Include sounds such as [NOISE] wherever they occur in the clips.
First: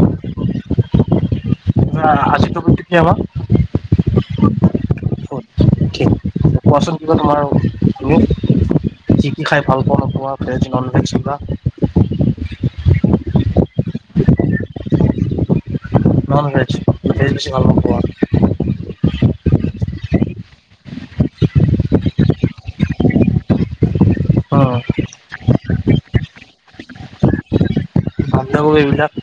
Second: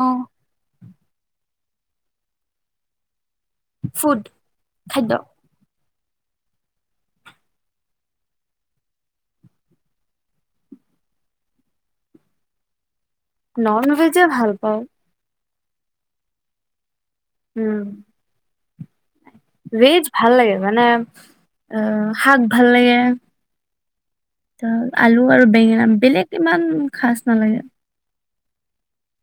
অ' ধৰা আজি তুমি কি কি খাবা ফুড খাদ্য কত ঠিক কোৱাচোন কি খাবা তুমি কি কি খাই ভাল পোৱা নোপোৱা ভেজ নন ভেজ এইবিলাক নন ভেজে ভাল পাওঁ ননভেজ ভেজ বেছি ভাল উম নোপোৱা ভেজ ভাল লাগে মানে অ শাক ভাল লাগে ত অ', আলু আৰু বেঙেনা বেলেগ ইমান খাছ নালাগে আৰু এইবিলাক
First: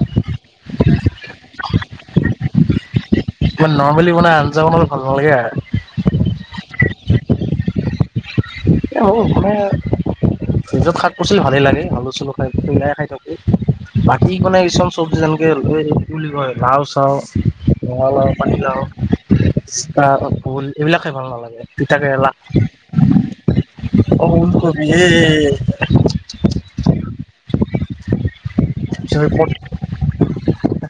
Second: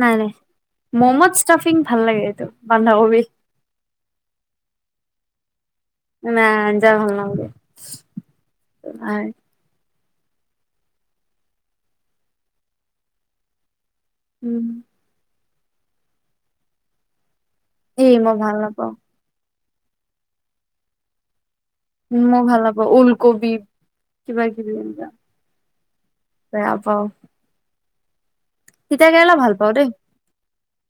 নাই নাই মমচ ষ্টাফিং ভাল লাগে এইটো বান্ধাকবি এতিয়া নৰ্মেলি বনাই আঞ্জা বনালে ভাল নালাগে আৰ নাই আঞ্জা ভাল নালাগে। এইটো এই মোৰো নাই ভালেই ফ্ৰিজত শাক পাচলি ভালেই লাগে আলু চালো খাই সেয়াই খাই থাকো। বাকী কলে উম কিছুমান চব্জি যেনেকে সেই কি বুলি কয় লাউ চাউ ৰঙা এই লাও মই ভাল পানীলাও নাপাওঁ জিকা ভুল এইবিলাক খাই ভাল নালাগে। তিতা উম কেৰেলা মই ভাল নাপাওঁ ওলকবি অ কিবা কিবি ওলকবি এনেকুৱা এই বেয়া পাওঁ তিতা কেৰেলা ভাল পাওঁ দেই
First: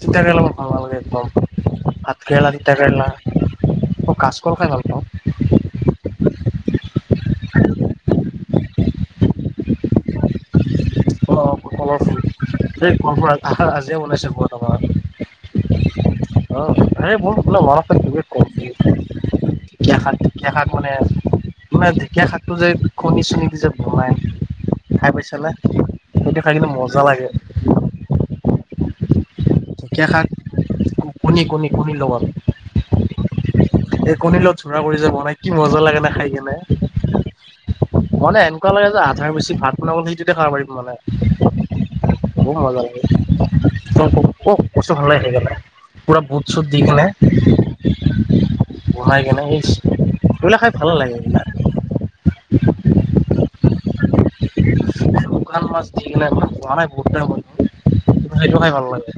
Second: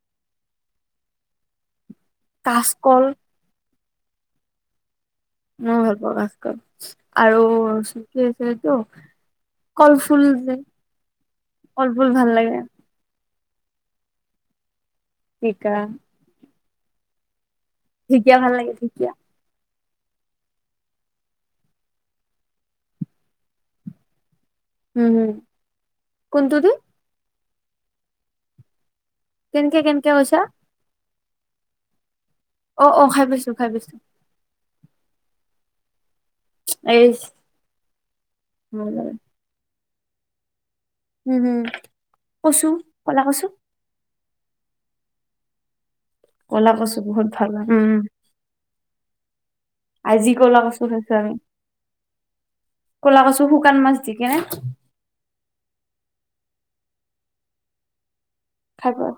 তিতা কেৰেলা মোৰ ভাল নালাগে একদম ভাত কেৰেলা তিতা কাচকল কেৰেলা। মই কাছকল খাই ভাল পাওঁ। মইয়ো ভাল পাওঁ কাচ কল আৰু কি আছিলে এইটো কলফুল যে অ', কলৰ কলফুল ফুল ভাল লাগে সেই কলফুল আজিয়ে বনাইছো মই অলপমান আগতে। জিকা [UNINTELLIGIBLE] ঢেকীয়া কল ভাল লাগে ঢেকীয়া। ঢেকীয়া সাক ঢেকীয়া সাক মানে মানে ঢেঁকীয়া শাকটো যে কণী চণী দি যে বনাই, উম খাই হুম। পাইছানে খাই কোনটো কিন্তু দি মজা লাগে। কেনেকে ঢেঁকীয়া কেনেকে শাক কৈছা কণী কণী কণীৰ লগত অ-অ খাই পাইছো খাই পাইছো। এ কণীৰ লগত জোৰা কৰি বনাই কি মজা লাগে না খাই কিনে। এইচ মানে এনেকুৱা লাগে যে আধাৰ বেছি ভাত বনাবলৈ সেইটোতে খাব পাৰিম মানে। হুম। বহুত কচু মজা লাগে ক'লা কচু। [UNINTELLIGIBLE] পুৰা বুত চুত ক'লা দি কচু কেনে বহুত ভাল হয় উম বনাই কেনে ইচ আজি এইবিলাক ক'লা খায় কচু ভাল খাইছো নালাগে আমি। জানা। ক'লা কছু শুকান মাছ দি কেনে। শুকান মাছ দি কেনে খোৱা নাই বহুত দিন হৈ গ'ল সেইটো খাই ভাল লাগে।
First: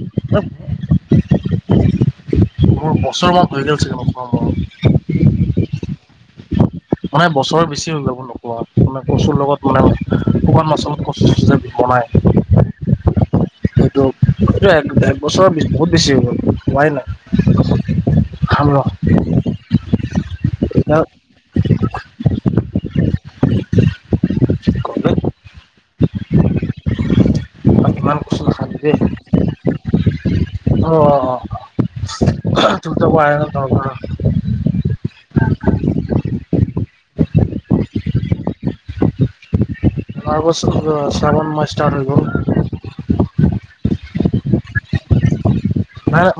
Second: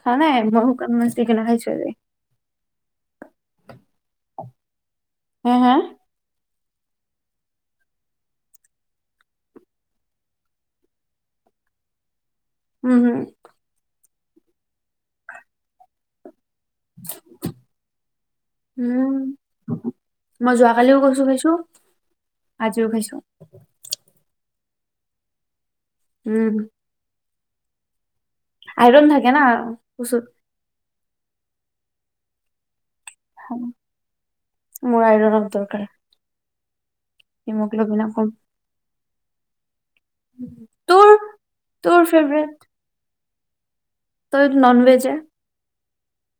খোৱা নাই মই শুকান মাছ দি কেনে খাইছো আজি। মোৰ বছৰ মান হৈছে চাগে নোখোৱা মোৰ হা হা মানে বছৰ বেছি [UNINTELLIGIBLE] গুৱাহাটীত মানে কচুৰ লগত মানে শুকান মাছৰ লগত কচু দি বনায়। উম', হুম, সেইটো এই এক বছৰ বহুত বেছি হৈ গ'ল হোৱাই নাই। খাম ৰ উম', মই তেতিয়া যোৱাকালিও কচু খাইছো। আজিও খাইছো। উম', কিমান আইৰন থাকে না কচুত। অ', অ, অ, [UNINTELLIGIBLE] মোৰ আইৰনৰ দৰকাৰ। [INAUDIBLE] হিমোগ্লবিনো কম। আগষ্ট তোৰ চাবন মাচ ষ্টাৰট তোৰ হৈ গ'ল। ফেভৰেট [INAUDIBLE] তই ননভেজে হে, নাই।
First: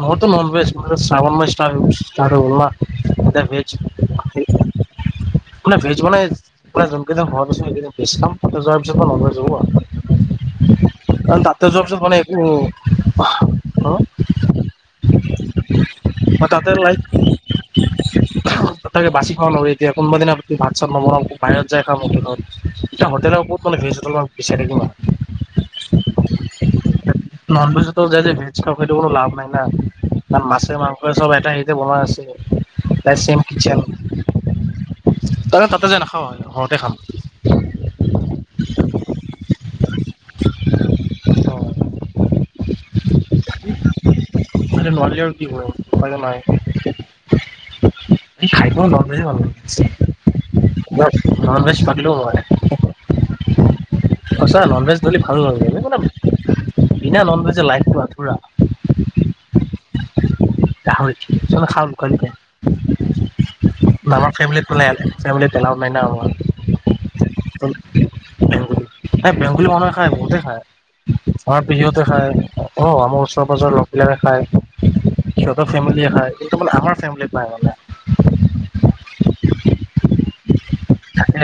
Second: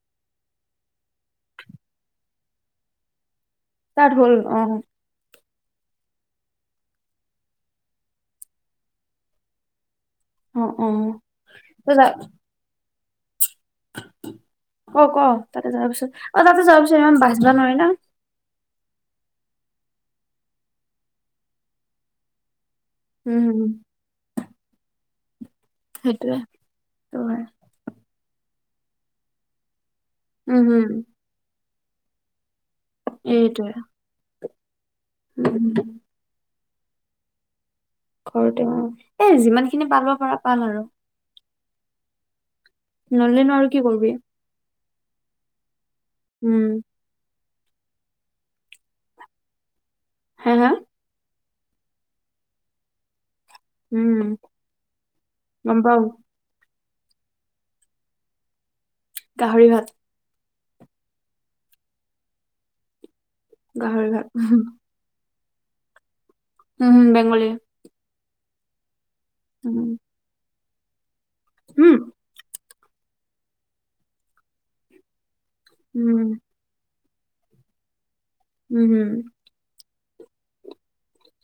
মোৰতো ননভেজ মানে শাৱণ মাৰ্চ ষ্টাট ষ্টাট হৈ গ'ল না তোটেল ভেজ। ষ্টাট হ'ল অ, মোনে ভেজ মনেজ। গোটেই জোলখিনি হোৱাৰ পিছত ভেজ খাম। তাৰ পিছত ননভেজ হ'ব অ অ আও কাৰণ ত তাঁতে যা যোৱৰ পিছত মানে একো অ' ক ক তাতে যোৱাত অ, মই তাতে যোৱাৰ লাইক পিছত ইমান বাচব নোৱাৰে ন। তাকে বাছি খাব নোৱাৰি দে, কোনোব দিনা ভাত চাত নবনাওঁ। বাহিৰত যাই খাম ঔকে। এটা হোটেলৰ উম হম কোনখন ভেজ হোটেলখন বিচাৰি থাকিম আৰু সেইটোৱে ত'ৱা নন ভেজোটো যায় যে, ভেজ খাবলৈ লাভ নাই না ন, কাৰণ উম মাছে হম মাংসই চব এটায় তাতে বনোৱা আছিলে দা চেইম এইটোয়ে কিচেন, উম চয়ন তাতে যে নাখাওঁ আৰু ঘৰতে খাম। ঘৰতে ওম এ যিমান খিনি পালব পৰা পাল আৰু অ', এতিয়া নলেনো আৰু কি কৰিবি নোৱাৰিলেও কি উম হ'ব উপায়টো নাই। [UNINTELLIGIBLE] হা হা নন ভেজ পাগলো হয়। উম সঁচা নন ভেজ নহলি ভাল নালাগে। গম পাও বিনা নন ভেজে লাইফটো আধুৰা। গাহৰি ভাত। গাহৰি খাও লুকাই লুকাই গাহৰি ভাত আমাৰ ফেমিলিত বুলে এলাও নাই না আমাৰ উম', হম, বেংগলী। বেংগুলী মানুহে উম খায় বহুতে খায়। আমাৰ উম পেহীহতে খাই। অ, আমাৰ ওচৰৰ পাজৰৰ লকবিলাকে খায়। সিহঁতৰ ফেমলীয়ে খাই। উম কিন্তু মানে আমাৰ ফেমিলিত নাই মানে। উম', হুম, তাকে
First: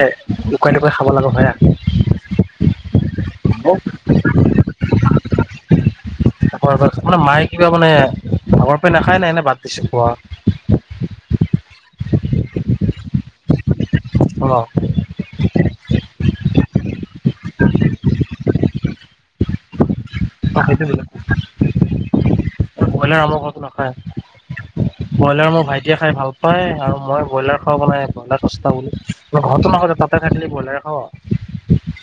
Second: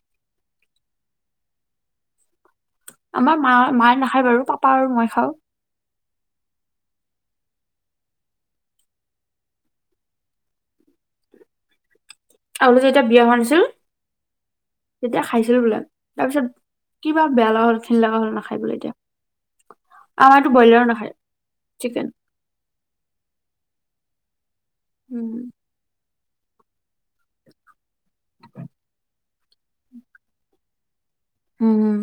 লুকাই লুকাই খাব লগা হয়, আৰু আমাৰ মা মায়ে নাখায় বাৰু পাপা আৰু মই খাওঁ। মানে মায়ে কিবা মানে আগৰ পৰা নাখায় নে? নে বাদ দিছে খোৱা। আগতে যেতিয়া বিয়া হোৱা নাছিল অ তেতিয়া খাইছিল বোলে। তাৰপিছত কিবা বেয়া লগা হল, ঘিণ লগা হ'ল নাখাই বোলে এতিয়া। আমাৰতো সেইটো ব্ৰইলাৰো বেলেগ নাখাই চিকেন। ব্ৰইলাৰ আমৰ ঘৰতো নাখায়, ব্ৰইলাৰ মোৰ ভাইটিয়ে খাই ভাল পায়। আৰু মই ব্ৰইলাৰ খাওঁ মানে [UNINTELLIGIBLE] ঘৰততো নাখাও তাতে থাকিলে ব্ৰইলাৰে খাও আও। উম,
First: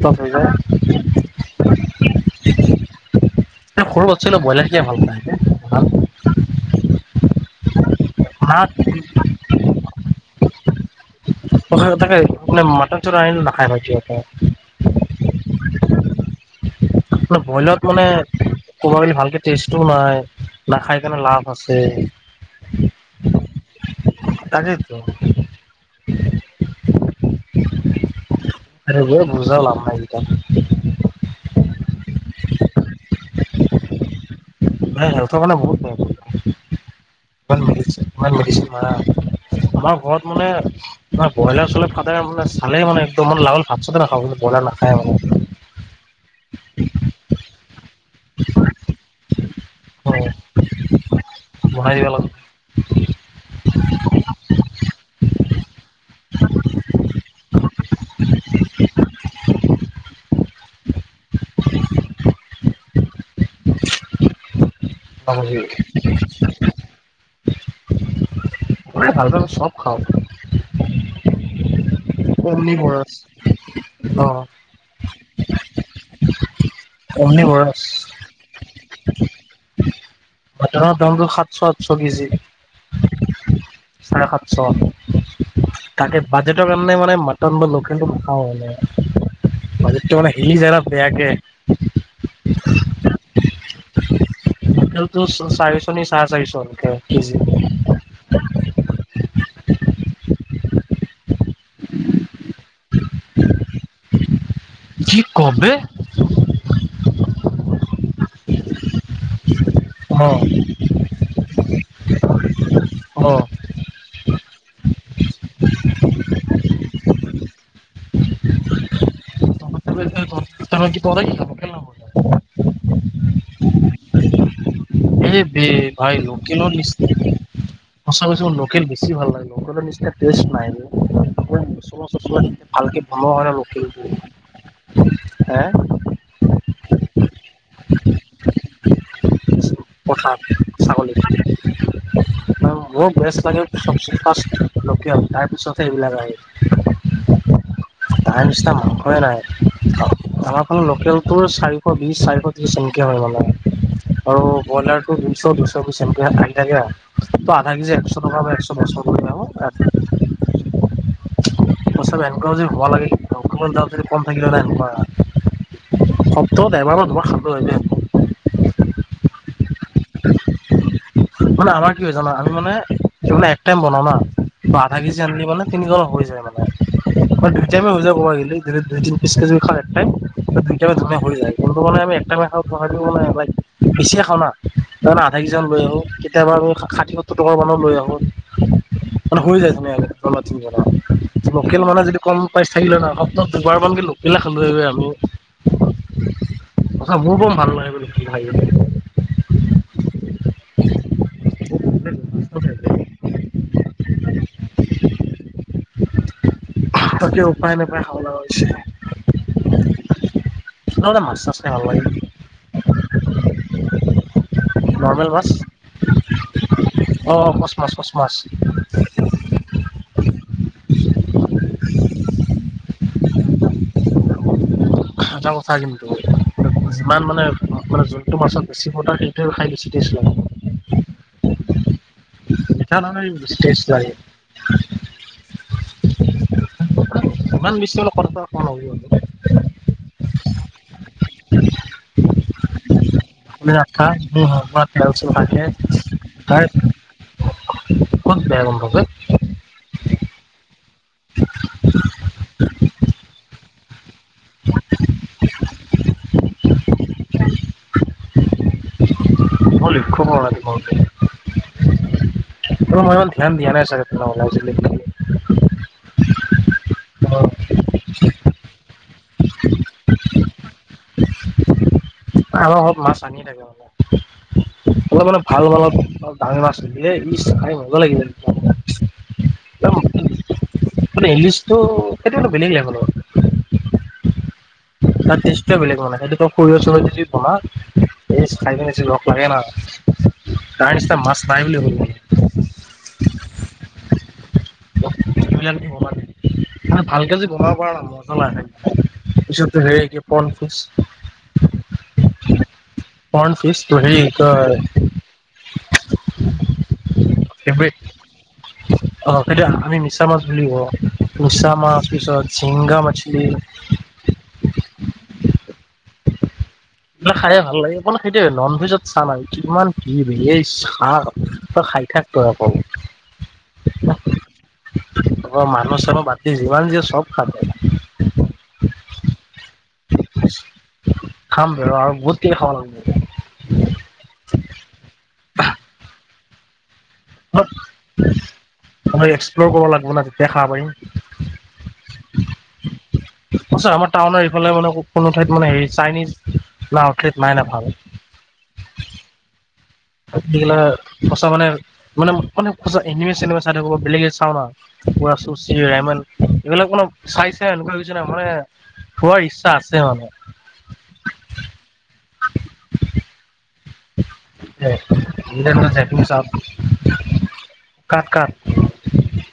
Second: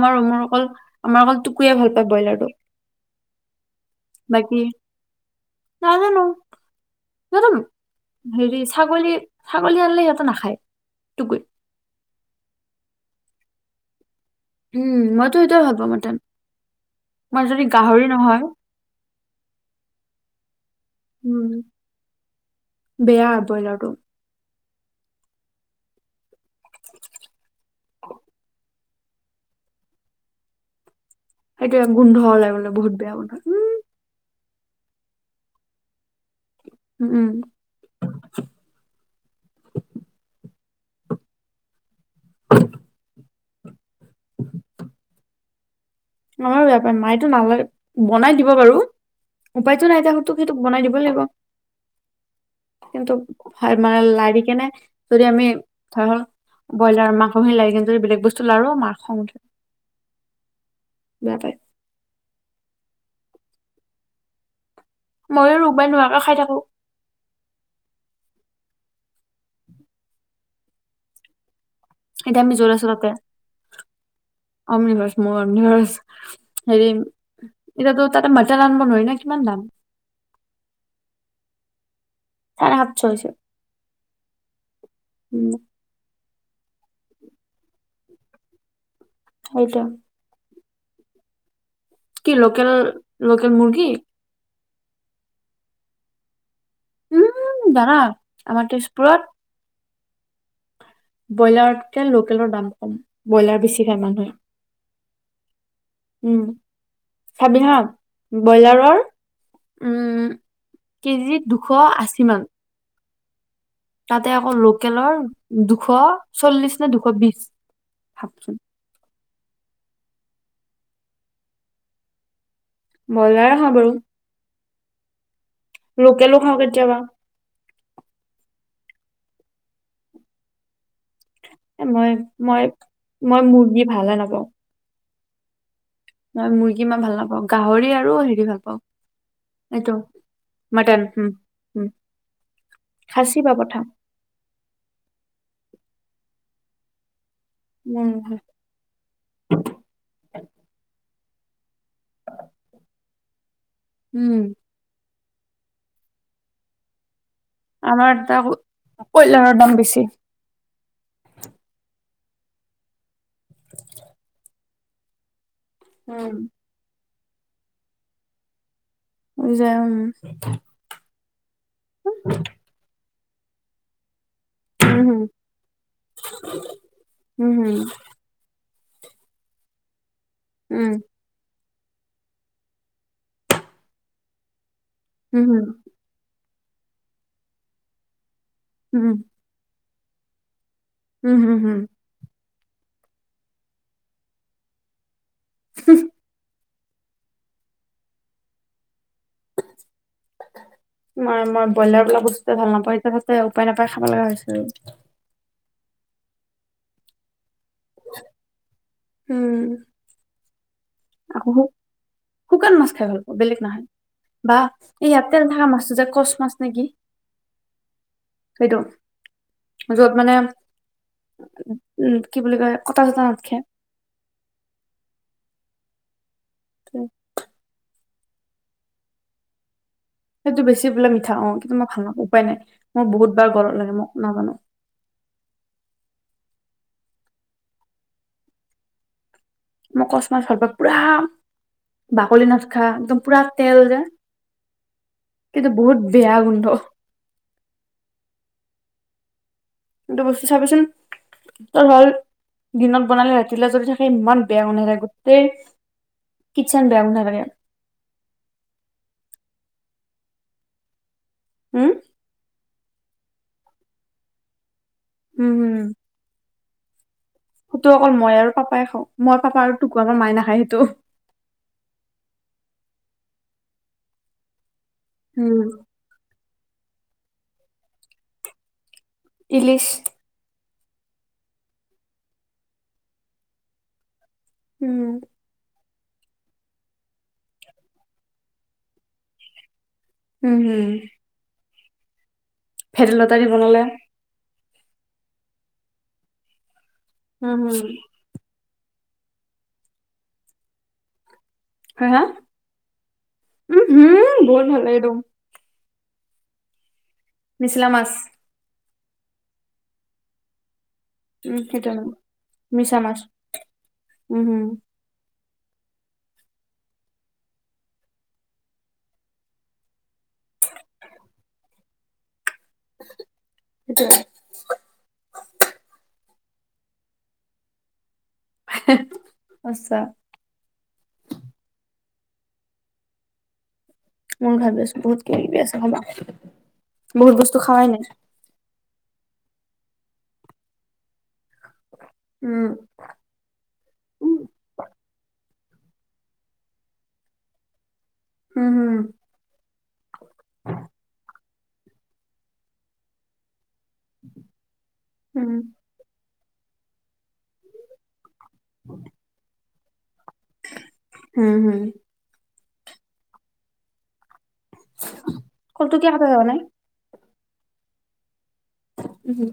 আমাৰ যায় ৰুমৰ অকল আমাৰ অকল টুকুৱে ভাল পায় ব্ৰইলাৰটো। সৰু বাচ্ছা বাকী বিলাকে ব্ৰইলাৰ খিনিয়ে ভাল পায়। নাজানো [UNINTELLIGIBLE] হেৰি ছাগলী ছাগলী আনিলে সিহঁতে নাখায় টুকুই। তাকে মানে মাটন চটন আনিলে নাখায় ভাইটিয়ে। উম মইতো সেইটোৱে ভাল পাঁও মটন। মই যদি বইলাৰত মানে গাহৰি নহয় ক'ব গলে ভালকে টেষ্টটোও নাই। নাখায় কেনে উম লাভ আছে। বেয়া ব্ৰইলাৰটো। তাকেইটো। আৰু বুজাও লাভ নাই এতিয়া। সেইটোৱে গোন্ধ ওলাই বোলে বহুত বেয়া গোন্ধটো। হেল্থৰ কাৰনে বহুত বেয়াটো। উম। [UNINTELLIGIBLE] [UNINTELLIGIBLE] আমাৰ ঘৰত মানে ব্ৰইলাৰ চইলাৰ ফাদাৰে মানে চালে মানে একদম লাল ভাত-চাতে নাখাব, কিন্তু ব্ৰইলাৰ নাখায় মানে। আমাৰো বেয়া পায়, মায়েতো [UNINTELLIGIBLE] বনাই দিব বাৰু উপায়তো নাই অ দে সতোক সেইটোক বনাই দিবই লাগিব। বনাই দিবা লাগে কিন্তু মানে লাৰি কেনে যদি আমি ব্ৰইলাৰ মাংসখিনি লাৰি কিনে যদি বেলেগ বস্তু লাৰো মাৰ খং উঠে। বেয়া। পায় [INAUDIBLE] মইও ৰুবাই নোহোৱাকে খাই থাকো। মই ভাল পালে চব খাওঁ। এতিয়া আমি [UNINTELLIGIBLE] অমনিভৰাছ ম অমনিভৰাছ হেৰি অমনি বৰা এতিয়াটো তাতে মাটন আনব নোৱাৰি না কিমান দাম? মাটানৰ দামটো সাতশ, আঠশ কেজি। চাৰে সাত শ হৈছে। চাৰে উম সাতশ। তাকে বাজেটৰ কাৰণে মানে মাটন বা লোকেলটো নাখাওঁ মানে। সেইটোৱে বাজেট টো মানে হিলি জাই ন বেয়াকে। কি লোকেল-লোকেল মুৰ্গী। লোকেলটো চাৰিশ ন চাৰে চাৰিশ কে-কেজি। উম জানা আমাৰ তেজপুৰত? ব্ৰইলাৰতকে লোকেলৰ দাম কম, ব্ৰইলাৰ বেছি খায় মানুহে। কি ক বে? উম' চাবি হা ব্ৰইলাৰৰ অ'। কেজিত দুশ আশীমান। অ'। তাতে আকৌ লোকেলৰ, দুশ চল্লিশ নে দুশ বিশ। [UNINTELLIGIBLE] তাৰে কি পৰে, খাব কে নহ'ব। ব্ৰইলাৰে খাওঁ বাৰু। এই বে ভাই, লোকেলো খাওঁ লোকেলৰ কেতিয়াবা নিচিনা। সঁচা কৈছোঁ মোৰ লোকেল বেছি ভাল লাগে মোৰ, লোকেলৰ নিচিনা টেষ্ট এ মই মই মই মুৰ্গী ভালে নাপাওঁ নাই। [UNINTELLIGIBLE] মই মুৰ্গী ইমান ভাল নাপাওঁ, গাহৰি আৰু হেৰি ভাল পাওঁ। এইটো পথা, মটন ছাগলী উম উম মোৰ খাচী বেষ্ট বা লাগে পঠা চবচে ফাৰ্ষ্ট লোকেল, তাৰপিছত হে এইবিলাক আহে। উম তাৰ নিচিনা মাংসই নাই। আমাৰ ফালে, লোকেলটোৰ চাৰিশ বিছ, চাৰিশ ত্ৰিশ এনেকে হয় মানে। আৰু উম ব্ৰইলাৰটো [UNINTELLIGIBLE] আধা কেজি, একশ আমাৰ এটা টকা বা একশ দশ কয়লাৰৰ দাম [UNINTELLIGIBLE] [INAUDIBLE] [UNINTELLIGIBLE] সপ্তাহত, এবাৰ বা দুবাৰ খালোঁ উম হয় দেই। [UNINTELLIGIBLE] মানে, আমাৰ কি হয় জানা, আমি মানে এক টাইম বনাও না। বা, আধা কেজি আনিলি মানে তিনিজনক হৈ যায় মানে, বা উম দুই টাইমে হৈ যায় ক'বা গেলি। যদি দুই, তিনি পিছ কে যদি খাই এক টাইম, তেতিয়া দুই টাইম হম ধুনীয়াকৈ হৈ যায়। বন্ধু মানে, আমি এক টাইমে খাওঁ মানে, লাইক বেছিয়ে খাওঁ না আধা উম হম কেজি হম মান লৈ আহোঁ। কেতিয়াবা আমি ষাঠি, সত্তৰ টকাৰ মানৰ লৈ আহো, উম মানে হৈ যাই আমাৰ তিনিজনৰ। উম হম হম লোকেল মানে যদি, কম পাইছ থাকিলে হয় না, সপ্তাহত দুবাৰমান কে লোকেলে খালো হয় বে আমি। [UNINTELLIGIBLE] [UNINTELLIGIBLE] [INAUDIBLE] মই, মই ব্ৰইলাৰ বলা বস্তুে ভাল নাপাওঁ, এতিয়া তাতে উপায়, নাপায় খাব লগা হৈছোঁ। তাকে, উপায় নাই। খাব লগা হৈছে, উম আকৌ মাছ-চাছ খাই ভাল লাগে। শুকান মাছ খাই ভাল পাও, বেলেগ নহয়, বা নৰ্মেল ইয়াতে মাছ থকা মাছটো যে কৰ্চ মাছ নে কি? অ', কৰ্চ মাছ, কৰ্চ মাছ। য'ত মানে, উম, কি বুলি কয়, কটা-চতা নাথাকে। এটা কথা কিন্তু, যিমান মানে অ', মানে যুনটো মাছত বেছি কাতা, সেইটোৱে খাই বেছি টেষ্ট লাগে। এইটো বেছি বোলে মিঠা, অ' কিন্তু মই ভাল নাপাওঁ উপায় নাই, মিঠা মই নহয় বহুত বাৰ বেছি গলত টেষ্ট লাগে মোৰ নাজানোঁ। [UNINTELLIGIBLE] মই কৰ্চ মাছ ভাল পাওঁ, পুৰা বাকলি নাথাকা একদম পুৰা আপুনি তেল যে। [UNINTELLIGIBLE] থাকে কিন্তু, বহুত বেয়া তাই গোন্ধ। ক'ত বেয়া গোন্ধ বে। কিন্তু বস্তু চাবিচোন, তোৰ হ'ল দিনত বনালে ৰাতিলৈ যদি থাক ইমান বেয়া গোন্ধাই থাকে গোটেই কিচেন বেয়া গোন্ধাই থাকে ম লিখ প নাগ মতে উম ত মই ইমান ধ্যান দিয়া নাই চাগ [UNINTELLIGIBLE] উম হুম সেইটো অকল মই আৰু পাপাই খাওঁ মই পাপা আৰু টোকো আমাৰ মায় নাখায় সেইটো আমাৰ অলপ মাছ আনি থাকে মানে অলপ মানে ভাল উম অলপ চামি মছে এই খাই মজা লাগিব ইলিছ ইংলিছোটো সেইটো অলপ বেলেগলে হ'ল উম টেষ্টটোৱে বেলেগ মানে সেই সৰিয়হ‌ চৰিয়হ দি যদি বনা খাই বেছি ৰখ লাগে না উম, হুম, তাই নিছিনা মাছ নাই বুলি ভেদলতা দি বনালে [UNINTELLIGIBLE] মানে ভালকে যি উম, বনাব হুম, পৰাৰ ন মই পিছলালে হে পনফচ হা, হা? পনফিচ উম, তোৰি হুম, বহুত কাৰ ভাল লাগে একদম। নিছলা মাছ এটো‌আমি মিছা মাছ বুলি কওঁ উম, মিছা সেইটো মাছ নাম পিছত মিছা জিংগা মাছ, মাছলি উম হুম এইবিলাক খায়ে ভাল লাগে অকমান সেইটোে নন ভেজত চাহ নাই কিমান কি এই চাহ বা খাই থাক ত অকল সেইটো মই মানু চানু বাত দি যিমান যি চব খাম [UNINTELLIGIBLE] আছা আ খাম ব আৰু গতি খালাগ মোৰ ভাবি আছো বহুত কিবি আছে হবা মই এক্সপ্লৰ কৰিব লাগিব ন তেতিয়া খাব পাৰিম উম সঁচা আমাৰ টাউনৰ এইফালে মানে কোনো ঠাইত মানে হ চাইনিজ নাঠাইত নাই না ভাল হম হুম গিলা সঁচা মানে মানে মান সঁচা ইংলিছ চিনেমা চাই থাকো বেলেগে চাও ন পুৰা [UNINTELLIGIBLE] উম, এইবিলাক কোনো চাইছে এনেকুৱা কি হৈছে নাই মানে হোৱাৰ ইচ্ছা আছে মানে হুম হুম কলটো কিয় জেনি কাটা চ যোৱা নাই? কাট কাট উম